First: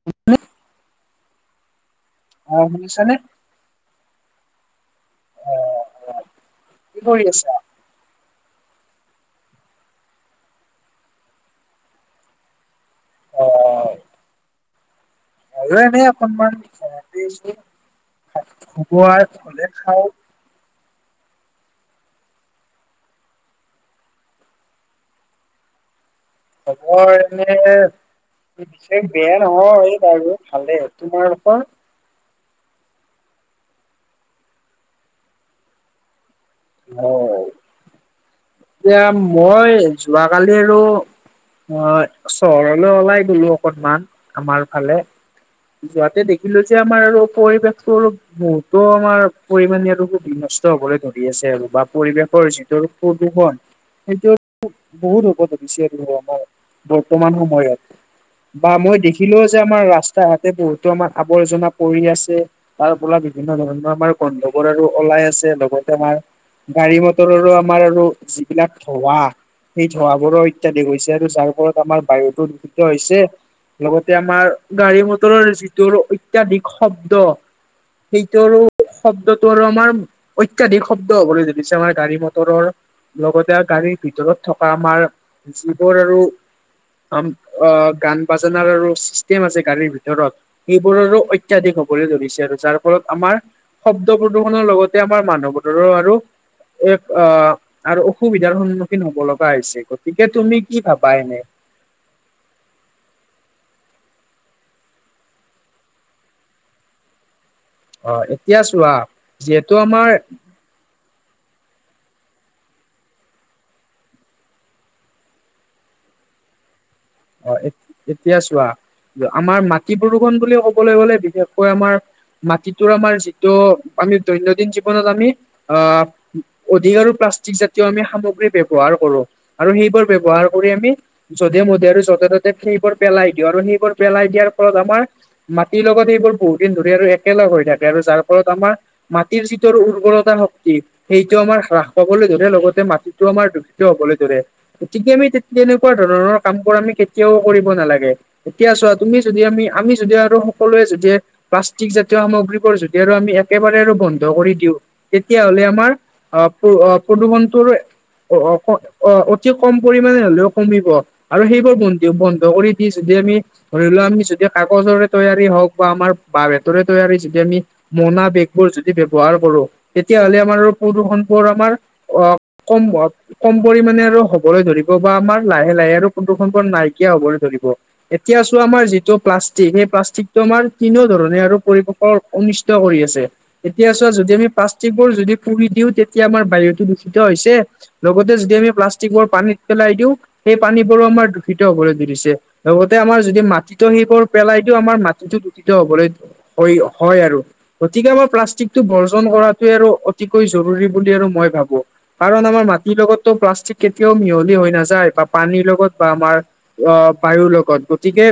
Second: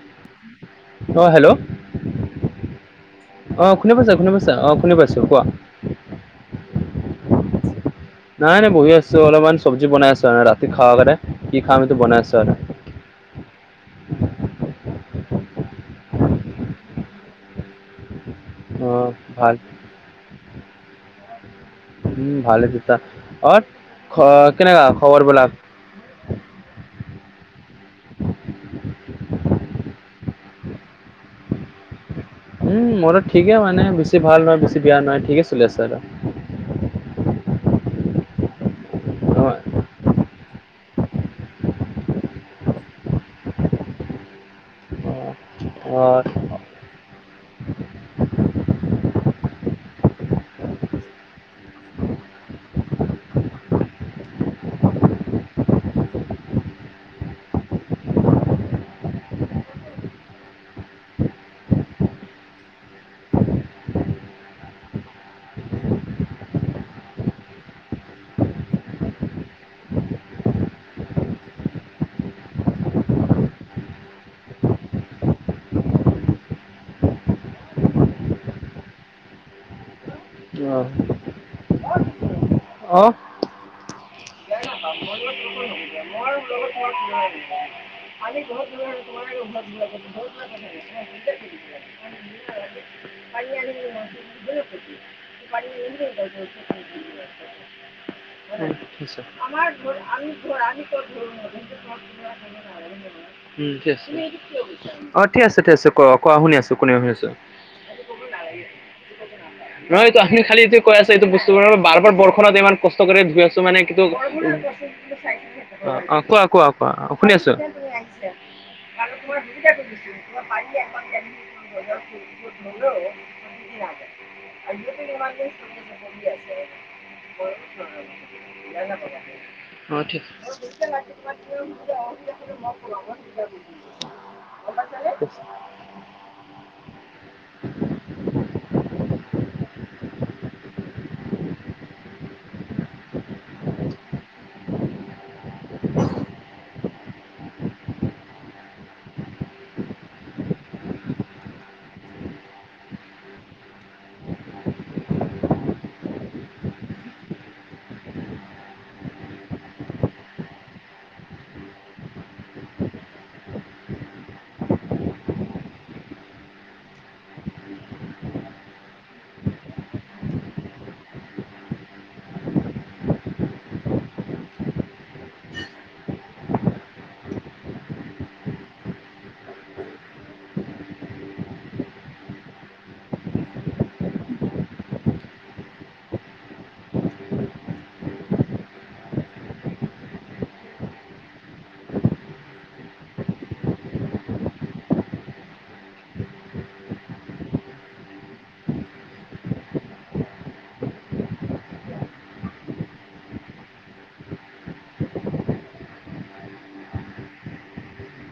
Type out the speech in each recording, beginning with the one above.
[inaudible] অ' hello. অ' শুনিছানে? অ' শুনি পাইছা, শুনি পাইছা? অ' শুনি পাইছোঁ কোৱা। আহ কি কৰি আছা? নাই নাই বহি আছোঁ, অলপমান চবজি বনাই আছোঁ মানে ৰাতি খাব কাৰণে, কি খাম সেইটো বনাই আছোঁ আৰু। আহ আৰু এনেই অকনমান অ [unintelligible] ভাল হ'লে খাওঁ। উম, ভালে হৈছে, অ' খ কেনেকা খবৰবিলাক? খবৰ এনে এই বেয়া নহয় এই আৰু ভালেই। তোমালোকৰ? [inaudible] উম, মোৰো ঠিকে মানে, বেছি ভালো নহয় বেছি বেয়া নহয়, ঠিকে চলি আছে আৰু। হয়। এতিয়া অ মই যোৱা কালি আৰু অ' চহৰলৈ ওলাই গ'লো অকনমান, আমাৰ ফালে। অ যোৱাতে দেখিলো যে আমাৰ আৰু পৰিৱেশটোৰ বহুতো আমাৰ পৰিমাণে আৰু বিনষ্ট হ'বলৈ ধৰি আছে আৰু, বা পৰিৱেশৰ যিটো প্ৰদূষণ সেইটো বহুত হ'ব ধৰিছে আৰু আমাৰ বৰ্তমান সময়ত। বা মই দেখিলোৱে যে আমাৰ ৰাস্তাই ঘাটে বহুতো আমাৰ আৱৰ্জনা পৰি আছে। তাৰপৰা বিভিন্ন ধৰণৰ আমাৰ গন্ধবোৰ আৰু ওলাই আছে, লগতে আমাৰ গাড়ী মটৰৰো আমাৰ আৰু যিবিলাক ধোঁৱা সেই ধোঁৱাবোৰো ইত্যাদি হৈছে আৰু যাৰ ফলত আমাৰ বায়ুতো দূষিত হৈছে। লগতে আমাৰ গাড়ী মটৰৰ যিটো অত্যাধিক শব্দ সেইটো আৰু শব্দটো আৰু আমাৰ অত্যাধিক শব্দ হ'বলৈ ধৰিছে, মানে গাড়ী মটৰৰ অ অ লগতে গাড়ী ভিতৰত থকা আমাৰ যিবোৰ আৰু আম অ' গান বাজানাৰ আৰু কেম আছে গাড়ীৰ ভিতৰত, সেইবোৰো অত্যাধিক হ'বলৈ ধৰিছে আৰু যাৰ ফলত আমাৰ শব্দ প্ৰদূষণৰ লগতে আমাৰ মানুহবোৰৰো আৰু এ, আ আৰু অসুবিধাৰ ঠিক সন্মুখীন আছে হ'ব লগা হৈছে, গতিকে তুমি কি ভাবা এনে? [inaudible] উম, ঠিক আছে। অ' ঠিক আছে, ঠিক আছে, কোৱা অ' কোৱা শুনি আছোঁ, কোনেও শুনি আছোঁ অ' এতিয়া চোৱা যিহেতু নহয় আমাৰ এইটো আহিল খালি এতিয়া কৈ আছে এইটো বস্তুবোৰ বাৰ বাৰ বৰষুণত ইমান কষ্ট কৰি ধুই আছোঁ মানে কিন্তু অ', অ' কোৱা কোৱা কোৱা অ' অ' এ-এতিয়া চোৱা আমাৰ মাটি প্ৰদূষণ বুলি ক'বলৈ গ'লে বিশেষকৈ আমাৰ মাটিটো আমাৰ যিটো আমি দৈনন্দিন জীৱনত আমি আ, অধিক আৰু প্লাষ্টিক জাতীয় আমি সামগ্ৰী ব্যৱহাৰ কৰোঁ। আৰু অ সেইবোৰ ঠিক ব্যৱহাৰ কৰি আমি জধে মধে আৰু য'তে ত'তে সেইবোৰ পেলাই দিওঁ, আৰু সেইবোৰ পেলাই দিয়াৰ ফলত আমাৰ আছে মাটিৰ লগত সেইবোৰ বহু দিন ধৰি আৰু একেলগ হৈ থাকে আৰু যাৰ ফলত আমাৰ মাটিৰ যিটোৰ উৰ্বৰতা শক্তি, সেইটো আমাৰ হ্ৰাস পাবলৈ ধৰে লগতে মাটিত টো আমাৰ দূষিত হ'বলৈ ধৰে, গতিকে আমি তে-তেনেকুৱা ধৰণৰ কামবোৰ আমি কেতিয়াও কৰিব নালাগে, এতিয়া চোৱা, তুমি যদি আমি, আমি যদি আৰু সকলোৱে যদি প্লাষ্টিক জাতীয় সামগ্ৰীবোৰ যদি আৰু আমি একেবাৰে আৰু বন্ধ কৰি দিওঁ, তেতিয়াহ'লে আমাৰ অ', প্ৰ অ', প্ৰদূষণটোৰো অ', অ', অ', অতি কম পৰিমণে হ'লেও কমিব আৰু সেইবোৰ বন্ধ দিওঁ, বন্ধ কৰি দি যদি আমি ধৰি লোৱা আমি যদি কাগজৰে তৈয়াৰী হওঁক বা আমাৰ বাঁহ বেতৰে তৈয়াৰী যদি আমি মোনা বেগবোৰ যদি ব্যৱহাৰ কৰো তেতিয়াহ'লে আৰু আমাৰ প্ৰদূষণবোৰ আমাৰ অ', কম [unintelligible] কম পৰিমানে আৰু হ'বলৈ ধৰিব, বা আমাৰ লাহে, লাহে আৰু প্ৰদূ নাইকিয়া হ'বলৈ ধৰিব। এতিয়া চোৱা আমাৰ যিটো প্লাষ্টিক, সেই প্লাষ্টিকটো আমাৰ তিনিওধৰণে আৰু পৰিপক অনিষ্ট কৰি আছে। এতিয়া চোৱা, যদি আমি প্লাষ্টিকবোৰ যদি পুৰি দিওঁ তেতিয়া আমাৰ বায়ুতো বিশুদ্ধ হৈছে লগতে যদি আমি প্লাষ্টিকবোৰ পানীত পেলাই দিওঁ, সেই পানীবোৰো আমাৰ দূষিত হ'বলৈ ধৰিছে। লগতে আমাৰ যদি মাটিতো সেইবোৰ পেলাই দিওঁ আমাৰ মাটিটো দূষিত হ'বলৈ হয়, হয় আৰু। গতিকে আমাৰ প্লাষ্টিকটো বৰ্জন কৰাটোৱে আৰু অতিকৈ জৰুৰী বুলি আৰু মই ভাবোঁ। কাৰণ আমাৰ মাটিৰ লগতো প্লাষ্টিক কেতিয়াও মিহলি হৈ নাযায় বা পানীৰ লগত বা আমাৰ অ', বায়ুৰ লগত গতিকে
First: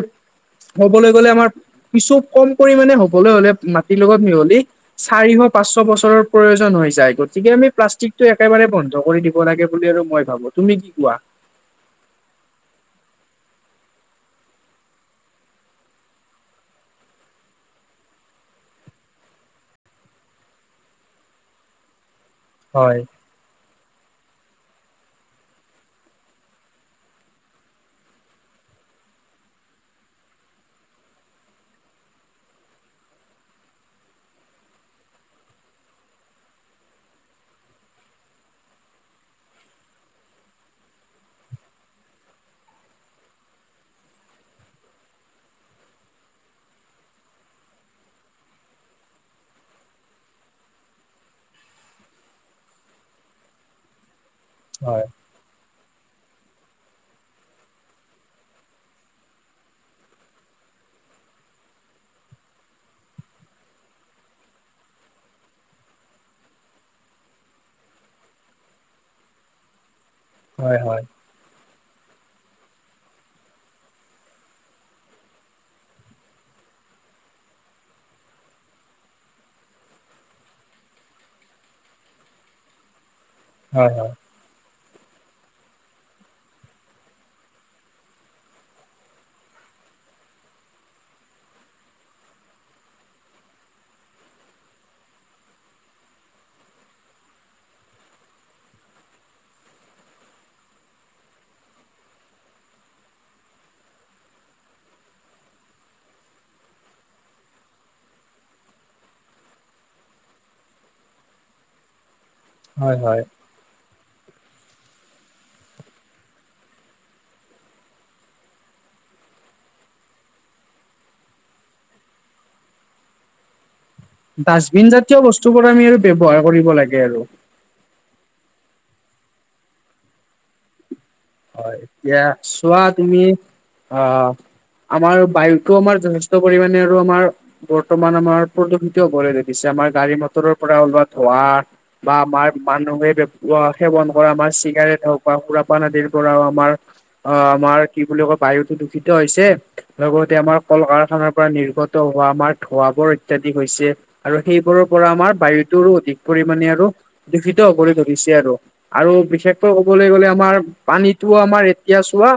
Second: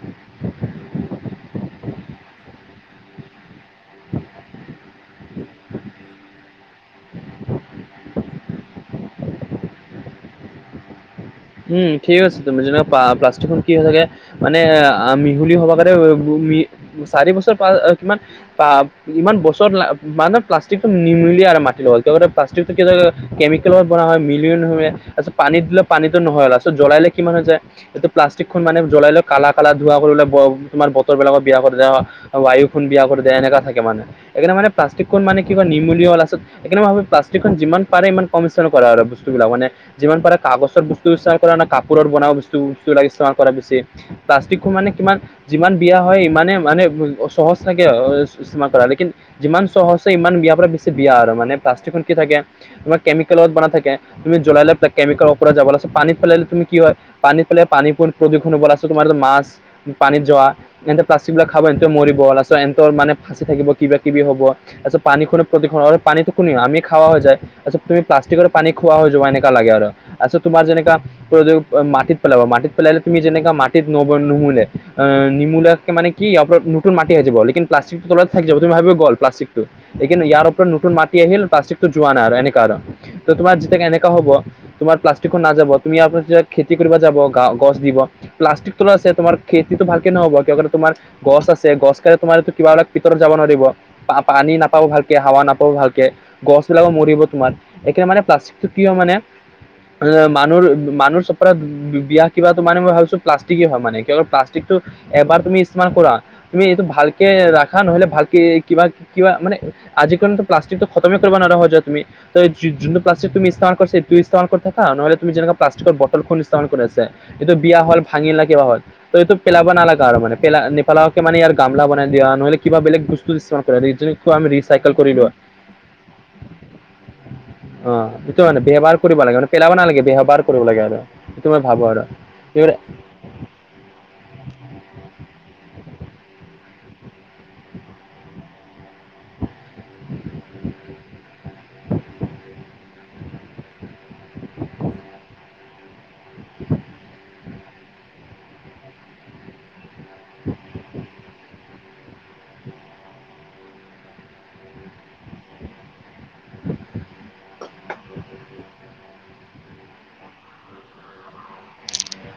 ক'বলৈ গলে আমাৰ কিছু কম পৰিমামানে হ'বলৈ হলে মাটিৰ লগত মিহলি চাৰিশ পাঁচশ বছৰৰ প্ৰয়োজন হৈ যায় গতিকে আমি প্লাষ্টিকটো একেবাৰে বন্ধ কৰি দিব লাগে বুলি আৰু মই তুমি কি কোৱা। উম, ঠিক কৈছে তুমি যদি প্লাষ্টিকৰ কি হৈ থাকে মানে এ মিহলি হ'বা কাৰণে চাৰি বছৰ পা কিমান বা ইমান বছৰত মানে প্লাষ্টিকটো নিমিলি আৰু মাটিৰ লগত প্লাষ্টিক হয় কেমিকেলত বনোৱা হয় মিলিও নিমিলে পানী দিলে পানীত নহয়'লাষ্টত জ্বলাললে কিমান হৈ যায় এইটো প্লাষ্টিকখন মানে জ্বলাই লৈ কালা কালা ধোৱা কৰিলে তোমাৰ বতৰ বিলাকক বিয়া কৰি দিয়া হয় বায়ু খন বিয়া কৰি দিয়া এনেককা থাকে মানে সেইইকাৰণে প্লাষ্টিক খন মানে কিবা নিৰ্মুলীয়া লাষ্টত সেইকাৰে মই ভাবো প্লাষ্টিকন যিমান পাৰে ইমান কমিশ্যন কৰা আৰু বস্তুবিলাক মানে যিমান পাৰে কাগজৰ বস্তু কৰা ন কাপোৰৰ বনোৱা বস্তু [unintelligible] ই কৰা পিছে প্লাষ্টিকো মানে কিমান যিমান বিয়া হয় ইমানে মানে সহজ থাকে [unintelligible] লেকিন যিমান সহজে ইমান বিয়াৰ পৰা বেছি বিয়া আৰু মানে প্লাষ্টিকত কি থাকে কেমিকেলত বনা থাকে তুমি জ্বলাইলে হয় কেমিকেল উপপৰত যাব ল পানীত পেলালে তুমি কি হয় পানী পেলালাই পানী প প্ৰদূষণল আছ তোমাৰো মাছ পানীত যোৱা এনেতে প্লাষ্টিক বিলাক খাব এনেতে মৰিব লাষ্টত এহৰ মানে ফাঁচি থাকিব কিবা কিবি হ'ব আচছ পান খুনে প্ৰদুষণ হয় পানীতো কোনি আমি খোৱাা হৈ যায় আচছা তুমি প্লাষ্টিকৰ পান খোৱা যোৱা এনেকা লাগে আৰু আচছ তোমাৰ হয় যেনেকা হয় মাটিত পেলাবা মাটিত পেলালে তুমি যেনেকা মাটিত নব নুমুলে অ', নিমুলে মানে কি আপ নতুন মাটি আহি যাব প্লাষ্টিক টো তলত থাকি যাব তুমি ভাবিব গ'ল। লেকিন ইয়াৰ ওপৰত নতুন মাটি আহিল প্লাষ্টিকটো যোৱা নাই আৰু এনেকা আৰু ত' তোমাৰ যেতিয়া হয় কেনেুৱা হয় হ'ব তোমাৰ প্লাষ্টিক নাযাব তুমি ইয়াৰ পাছত খেতি কৰিব যাব গা গছ দিব প্লাষ্টিক তো আছে তোমাৰ খেতিতটো ভালকে নহ'ব কিয় তোমাৰ গছ আছে গছ কালি তোমাৰো কিবা এিলাক ভিতৰত যাব নোৱাৰিব। পানী নাপাব ভালকে হাৱা নাপাব ভালকে গছবিলাকো মৰিব তোমাৰ এইকাৰণে মানে প্লাষ্টিকটো কি মানে মানুহ মানুহ চ বিয়া কিবাটো মানে মই ভাবিছো প্লাষ্টিকেই হয় [unintelligible] প্লাষ্টিকটো এবাৰ তুমি ইস্তেমাল কৰা তুমি এইটো ভালকে ৰাখা নহলে ভালকে কিবা কিবা মানে আজিৰ কাৰনেটো প্লাষ্টিকটো খতমেই কৰিব নোৱাৰা হৈ যোৱা তুমি। হয় যোনটো হয়। প্লাষ্টিক তুমি ইস্তেমাল কৰিছা সেইটো ইস্তেমাল থাকা নহলে তুমি যেনে প্লাষ্টিকৰ বটল [unintelligible] ইষ্টেমাল কৰি আছে এইটো বিয়া হল ভাঙি না কিবা হ'ল। ত' এইটো পেলাব নালাগা আৰু মানে পেলা নপালাকে মানে ইাৰ গামলা বনাই দিয়া নহলে কিবা বেলেগ বস্তু কিছুমান ইস্তেমাল কৰা। আমি ডাষ্টবিন ৰিচাইকেল জাতীয় কৰিলোৱা বস্তু বোৰ আমি আৰু ব্যৱহাৰ কৰিব লাগে আৰু। অ', সেইটো মানে বেহবাৰ কৰিব লাগে মানে পেলাব নালাগে বেহবাৰ কৰিব লাগে আৰু। সেইটো মই হয়, ভাবো আৰু এতিয়া ইউৰ চোৱা তুমি অ' আমাৰ বায়ুটো আমাৰ যথেষ্ট পৰিমণে আৰু আমাৰ বৰ্তমান আমাৰ প্ৰদূষিত হ'বলৈ ধৰিছে আমাৰ গাড়ী মটৰৰ পৰা ওলোৱা ধোঁৱা বা আমাৰ মানুহে শেৱন কৰা আমাৰ চিগাৰেট হওক বা সুৰাপান আদিৰ পৰা আমাৰ অ', আমাৰ কি বুলি কয় বায়ুতটো দূষিত হৈছে লগতে আমাৰ কল কাৰখানাৰ পৰা নিৰ্গত হোৱা আমাৰ ধোৱাবোৰ অত্যাধিক হৈছে। আৰু সেইবোৰৰ পৰা আমাৰ বায়ুটোৰো অধিক পৰিমামানে আৰু দূষিত হবঁলৈ কৰি ধৰিছে আৰু আৰু বিশেষকৈ কবলৈ গলে আমাৰ পানীতটো আমাৰ এতিয়া চোৱা।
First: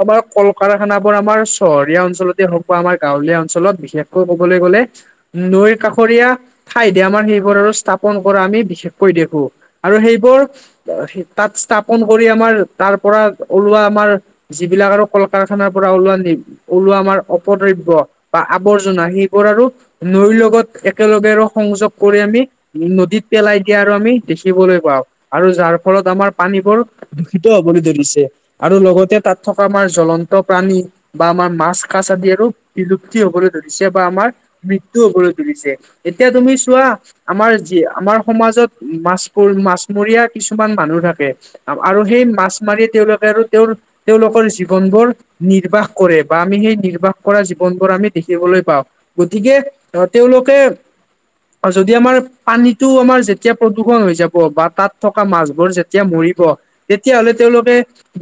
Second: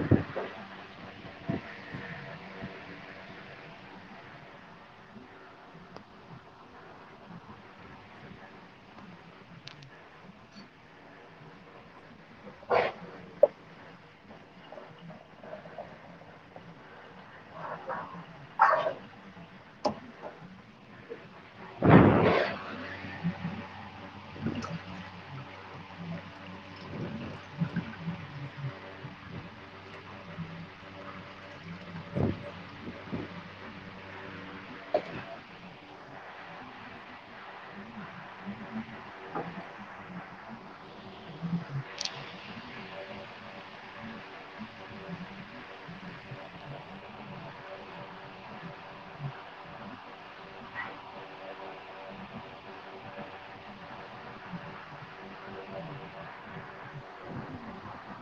আমাৰ কল কাৰখানাবোৰ আমাৰ চহৰীয়া অঞ্চলতে হওক বা আমাৰ গাঁৱলীয়া অঞ্চলত বিশেষকৈ কবলৈ গ'লে। নৈৰ কাষৰীয়া ঠাইতে আমাৰ সেইবোৰ আৰু স্থাপন কৰা আমি বিশেষকৈ দেখো আৰু সেইবোৰ তাত স্থাপন কৰি আমাৰ তাৰ পৰা ওলোৱা আমাৰ যিবিলাক আৰু কল কাৰখানাৰ পৰা ওলোৱা ওলোৱা আমাৰ অপদ্ৰব্য বা আৱৰ্জনা সেইবোৰ আৰু নৈৰ লগত একেলগে আৰু সংযোগ কৰি আমি নদীত পেলাই দিয়া আৰু আমি দেখিবলৈ পাওঁ আৰু যাৰ ফলত আমাৰ পানীবোৰ দূষিত হ'বলৈ ধৰিছে আৰু লগতে তাত থকা আমাৰ জ্লন্ত প্ৰাণী বা আমাৰ মাছ কাছ আদি আৰু বিলুপ্তি হবলৈ ধৰিছে বা আমাৰ মৃত্যু হবলৈ ধৰিছে এতিয়া তুমি চোৱা। আমাৰ যি আমাৰ সমাজত মাছ মাছমৰীয়া কিছুমান মানুহ থাকে। আৰু সেই মাছ মাৰি তেওঁলোকে আৰু তেওঁৰ তেওঁলোকৰ জীৱনবোৰ নিৰ্বাহ কৰে বা আমি সেই নিৰ্বাহ কৰা জীৱনবোৰ আমি দেখিবলৈ পাওঁ। গতিকে আহ তেওঁলোকে আৰু যদি আমাৰ পানীতটো আমাৰ যেতিয়া প্ৰদূষণ হৈ যাব বা তাত থকা মাছবোৰ যেতিয়া মৰিব তেতিয়াহ'লে তেওঁলোকে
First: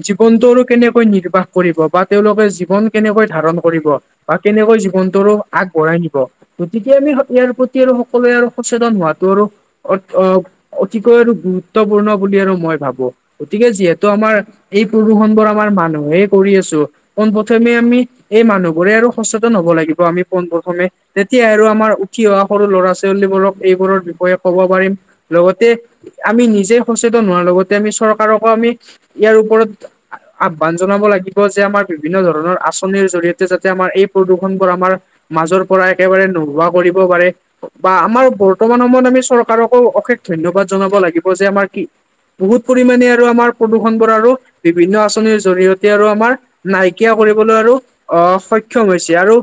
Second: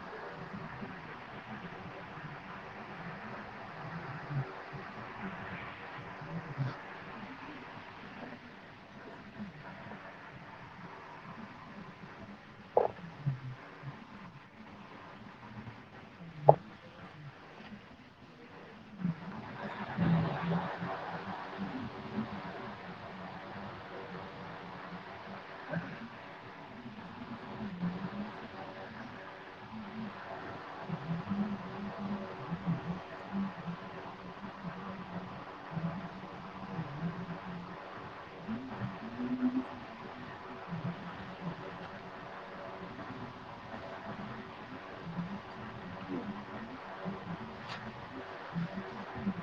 জীৱনটো আৰু কেনেকৈ নিৰ্বাহ কৰিব বা তেওঁলোকে জীৱন কেনেকৈ ধাৰণ কৰিব। বা কেনেকৈ জীৱনটো আৰু আগবঢ়াই নিব। গতিকে আমি ইয়াৰ প্ৰতি আৰু সকলোৱে আৰু সচেতন হোৱাাতটো আৰু অ', অ', অতিকৈ আৰু গুৰুত্বপূৰ্ণ বুলি আৰু মই ভাবো গতিকে যিহেতু আমাৰ এই প্ৰদূষণ বোৰ আমাৰ মানুহেই কৰি আছো। পোনপ্ৰথমে আমি এই মানুহবোৰে আৰু সচেতন হব লাগিব আমি পোন প্ৰ্থমে তেতিয়া আৰু আমাৰ উঠি অহা সৰু ল'ৰা ছোৱালীবোৰক এইবোৰৰ বিষয়ে কব পাৰিম লগতে আমি নিজে সচেতন হোৱাৰ লগতে আমি চৰকাৰকো আমি ইয়াৰ ওপৰত আহ্বান জনাব লাগিব যে আমাৰ বিভিন্ন ধৰণৰ আঁচনিৰ জৰিয়তে যাতে আমাৰ এই প্ৰদূষনবোৰ আমাৰ মাজৰ পৰা একেবাৰে নোহোৱা কৰিব পাৰে। বা আমাৰ বৰ্তমান সময়ত আমি চৰকাৰকো অশেষ ধন্যবাদ জনাব লাগিব যে আমাৰ কি বহুত পৰিমাণে আৰু আমাৰ প্ৰদূষণ বোৰ আৰু বিভিন্ন আঁচনিৰ জৰিয়তে আৰু আমাৰ নাইকিয় কৰিবলৈ আৰু আহ সক্ষম হৈছে আৰু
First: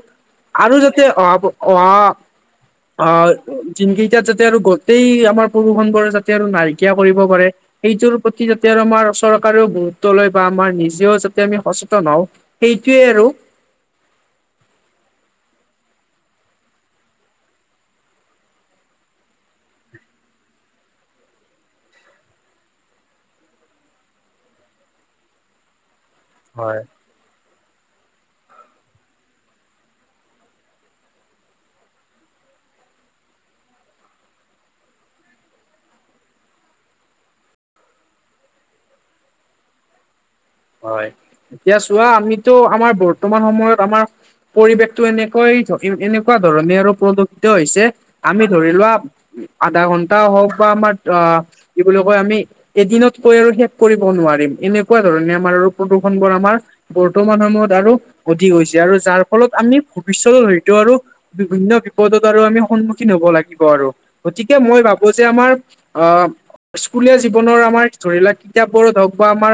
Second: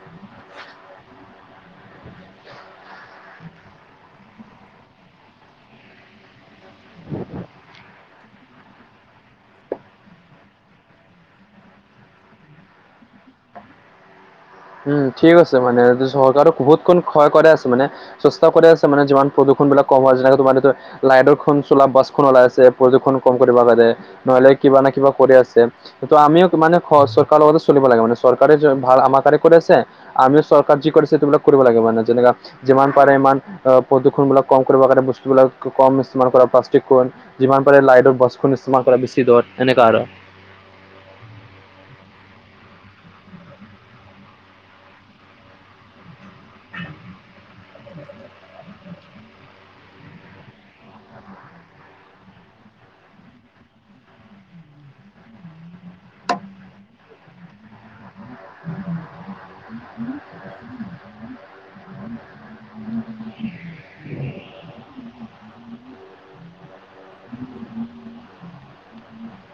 আৰু যাতে অহা অহা অ', দিনকেইটাত যাতে আৰু গোটেই আমাৰ বৰষুবোৰে যাতে আৰু নাইকিয়া কৰিব পাৰে। সেইটোৰ প্ৰতি যাতে আৰু আমাৰ চৰকাৰেও গুৰুত্ব লয় বা আমাৰ নিজেও যাতে আমি সচেতন হওঁ। সেইটোৱে আৰু। উম, ঠিক আছে মানে চৰকাৰক বহুত ক ক্ষয় কৰাই আছে মানে। চেষ্টা কৰি আছে মানে যিমান প্ৰদূষণবিলাক কম হয়, যেনেকে তোমাৰটো লাইটৰখন চোলা বাছখন ওলাই আছে প্ৰদূষণ কম কৰিব কাৰনে। নহ'লে কিবা না কিবা কৰি আছে। ত' আমিও মানে চৰকাৰৰ লগতে চলিব লাগে মানে চৰকাৰে যে ভাল আমাক কৰি আছে, আমিও চৰকাৰ যি কৰিছে সেইবিলাক কৰিব লাগে মানে যেনেকা যিমান পাৰে ইমান প্ৰদূষণবিলাক কম কৰিবৰ কাৰণে বস্তুবলাক কম ইউজ কৰা প্লাষ্টিক কম। যিমান পাৰে লাইটৰ বছখন ইস্তেমাল কৰা বেছি দৰত এনেকুৱা আৰু। হয়, এতিয়া চোৱা আমিতো আমাৰ বৰ্তমান সময়ত আমাৰ পৰিৱেশটো এনেকৈ এনেকুৱা ধৰণে আৰু প্ৰদূষিত হৈছে, আমি ধৰি লোৱা আধা ঘণ্টা হওঁক বা আমাৰ আ বুলি কয় আমি এদিনত কৈ আৰু শেষ কৰিব নোৱাৰিম, এনেকুৱা ধৰণে আমাৰ আৰু প্ৰদূষণবোৰ আমাৰ বৰ্তমান সময়ত আৰু অধিক হৈছে আৰু যাৰ ফলত আমি ভৱিষ্যত হয়তো আৰু বিভিন্ন বিপদত আৰু আমি সন্মুখীন হ'ব লাগিব আৰু গতিকে মই ভাবোঁ যে আমাৰ আ, স্কুলীয়া জীৱনৰ আমাৰ ধৰি লোৱা কিতাপবোৰত হওক বা আমাৰ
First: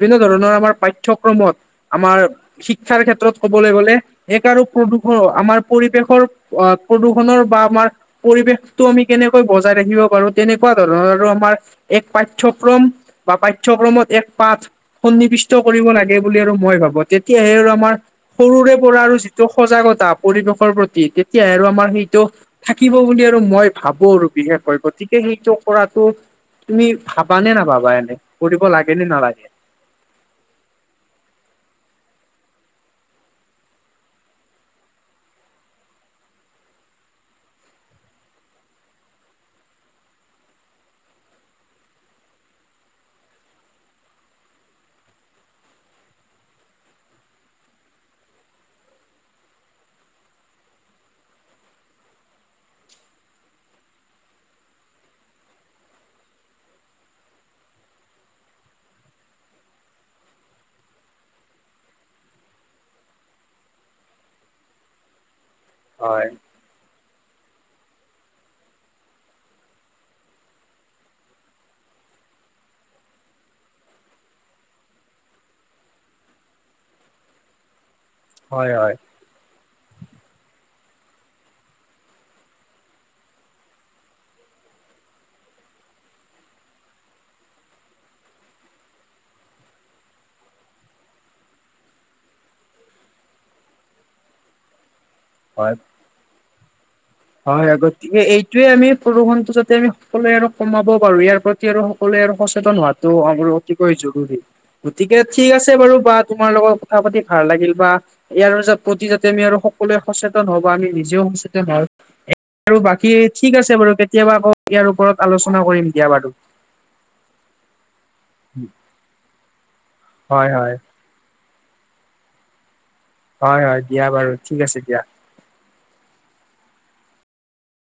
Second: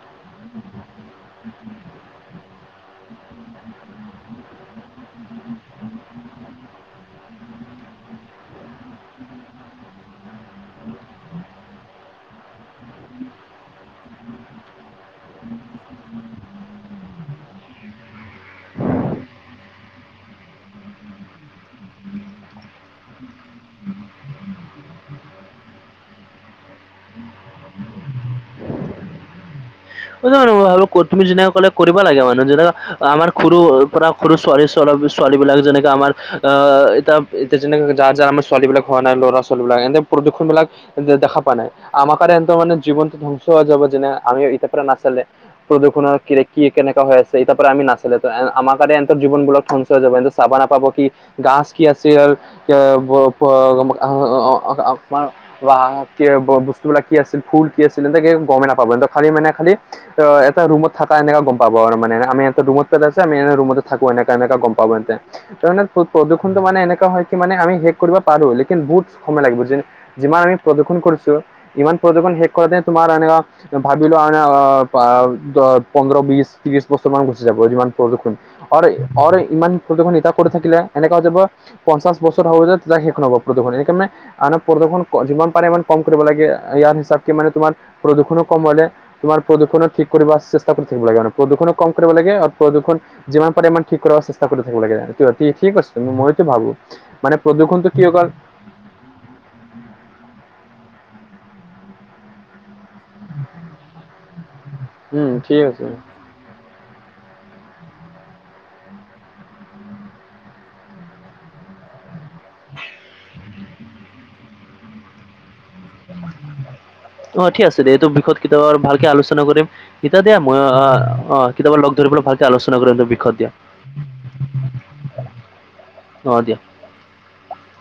বিভিন্ন ধৰণৰ আমাৰ পাঠ্যক্ৰমত, আমাৰ শিক্ষাৰ ক্ষেত্ৰত কবলৈ গলে এক আৰু প্ৰদূষণ আমাৰ পৰিৱেশৰ অ' প্ৰদূৰষণৰ বা আমাৰ পৰিৱেশটো আমি কেনেকৈ বজাই ৰাখিব পাৰোঁ তেনেকুৱা ধৰণৰ আৰু আমাৰ এক পাঠ্যক্ৰম বা পাঠ্যক্ৰমত এক পাঠ সন্নিবিষ্ট কৰিব লাগে বুলি আৰু মই ভাবোঁ, তেতিয়াহে আৰু আমাৰ সৰুৰেপৰা আৰু যিটো সজাগতা পৰিৱেশৰ প্ৰতি তেতিয়াহে আৰু আমাৰ সেইটো থাকিব বুলি আৰু মই ভাবোঁ আৰু বিশেষকৈ গতিকে সেইটো কৰাটো তুমি ভাবা নে নাভাবা এনে, কৰিব লাগে নে নালাগে? হলেও ৰবা তুমি যেনেকা ক'লে কৰিব লাগে মানুহ, যেনেকা আমাৰ সৰুৰপৰা সৰু ছোৱালী ছোৱালীবিলাক যেনেকে আমাৰ আ, এতিয়া এতিয়া যেনেকে যাৰ যাৰ আমাৰ ছোৱালীবিলাক হোৱা নাই, ল'ৰা ছোৱালীবিলাক এনে প্ৰদূ্ষণবিলাক দেখা পোৱা নাই, আমাৰ কৰণে এহঁতৰ মানে জীৱনটো ধ্বংস হৈ যাব যেনে আমি এতিয়াৰপৰা নাচালে। প্ৰদূষণৰ কি কি কেনেকা হৈ আছে, এতিয়াৰপৰা নাচালে আমাৰ কাৰণে এনতৰ জীৱনবিলাক পোৱা যাব কিন্তু চাব নাপাব কি, গাছ কি আছিল [unintelligible] বা কি বস্তুবিলাক কি আছিল, ফুল কি আছিল এনে গমেই নাপাব, খালি মানে খালি ত' এটা ৰুমত থাকা এনেকা গম পাব আৰু মানে আমি এটা ৰুমত পেলাই আছোঁ আ, এনে ৰুমত থাকো এনেকা এনেকা গম পাব এনেতে। ত' মানে হয়, প্ৰদূষণটো মানে এনেকা হয় কি মানে আমি শেষ কৰিব পাৰো, লেকিন বহুত সময় লাগিব যে যিমান আমি প্ৰদূ্ষন কৰিছোঁ, ইমান প্ৰদূ্ষন শেষ কৰাতে তোমাৰ এনেকা ভাবিলো আৰু বা দ পোন্ধৰ, বিশ, ত্ৰিশ বছৰ মান গুচি যাব যিমান প্ৰদূক্ষণ হয়, আৰু হয়, আৰু ইমান প্ৰদূষন এতিয়া কৰি থাকিলে এনেকা হৈ যাব পঞ্চাছ বছৰ হ'ব যে তেতিয়া শেষ নহ'ব প্ৰদূষণ সেইকাৰণে আৰু প্ৰদূষণ যিমান পাৰে ইমান কম কৰিব লাগে, ইয়াৰ হিচাপকে মানে তোমাৰ প্ৰদূষণো কম হলে তোমাৰ প্ৰদূষণো ঠিক কৰিব চেষ্টা কৰি থাকিব লাগে মানে প্ৰদূষণো কম কৰিব লাগে আৰু প্ৰদূষণ যিমান পাৰে ইমান ঠিক কৰাৰ চেষ্টা কৰি থাকিব লাগে, হয়, ঠিক আছে মইতো ভাবোঁ। মানে প্ৰদূষণটো কিহৰ কাৰণে সেইটোৱে আমি প্ৰদূষণটো যাতে আমি সকলোৱে আৰু কমাব পাৰো, ইয়াৰ প্ৰতি আৰু সকলোৱে আৰু সচেতন হোৱাত অতিকৈ জৰুৰী, গতিকে ঠিক আছে বাৰু বা তোমাৰ লগত কথা পাতি ভাল লাগিল বা ইয়াৰ প্ৰতি যাতে আমি আৰু সকলোৱে সচেতন হওঁ বা আমি নিজেও সচেতন হওঁ। আৰু বাকী ঠিক আছে বাৰু কেতিয়াবা আকৌ ইয়াৰ ওপৰত আলোচনা কৰিম দিয়া বাৰু। অ' ঠিক আছে দিয়া, এইটো বিষয়ত কেতিয়াবা আৰু ভালকে আলোচনা কৰিম। এতিয়া দিয়া হয়, মই হয়, আ, অ' কেতিয়াবা লগ ধৰিবলৈ ভালকে আলোচনা কৰিম বিষয়ত দিয়া হয়, হয়, দিয়া বাৰু ঠিক আছে দিয়া। অহ, দিয়া।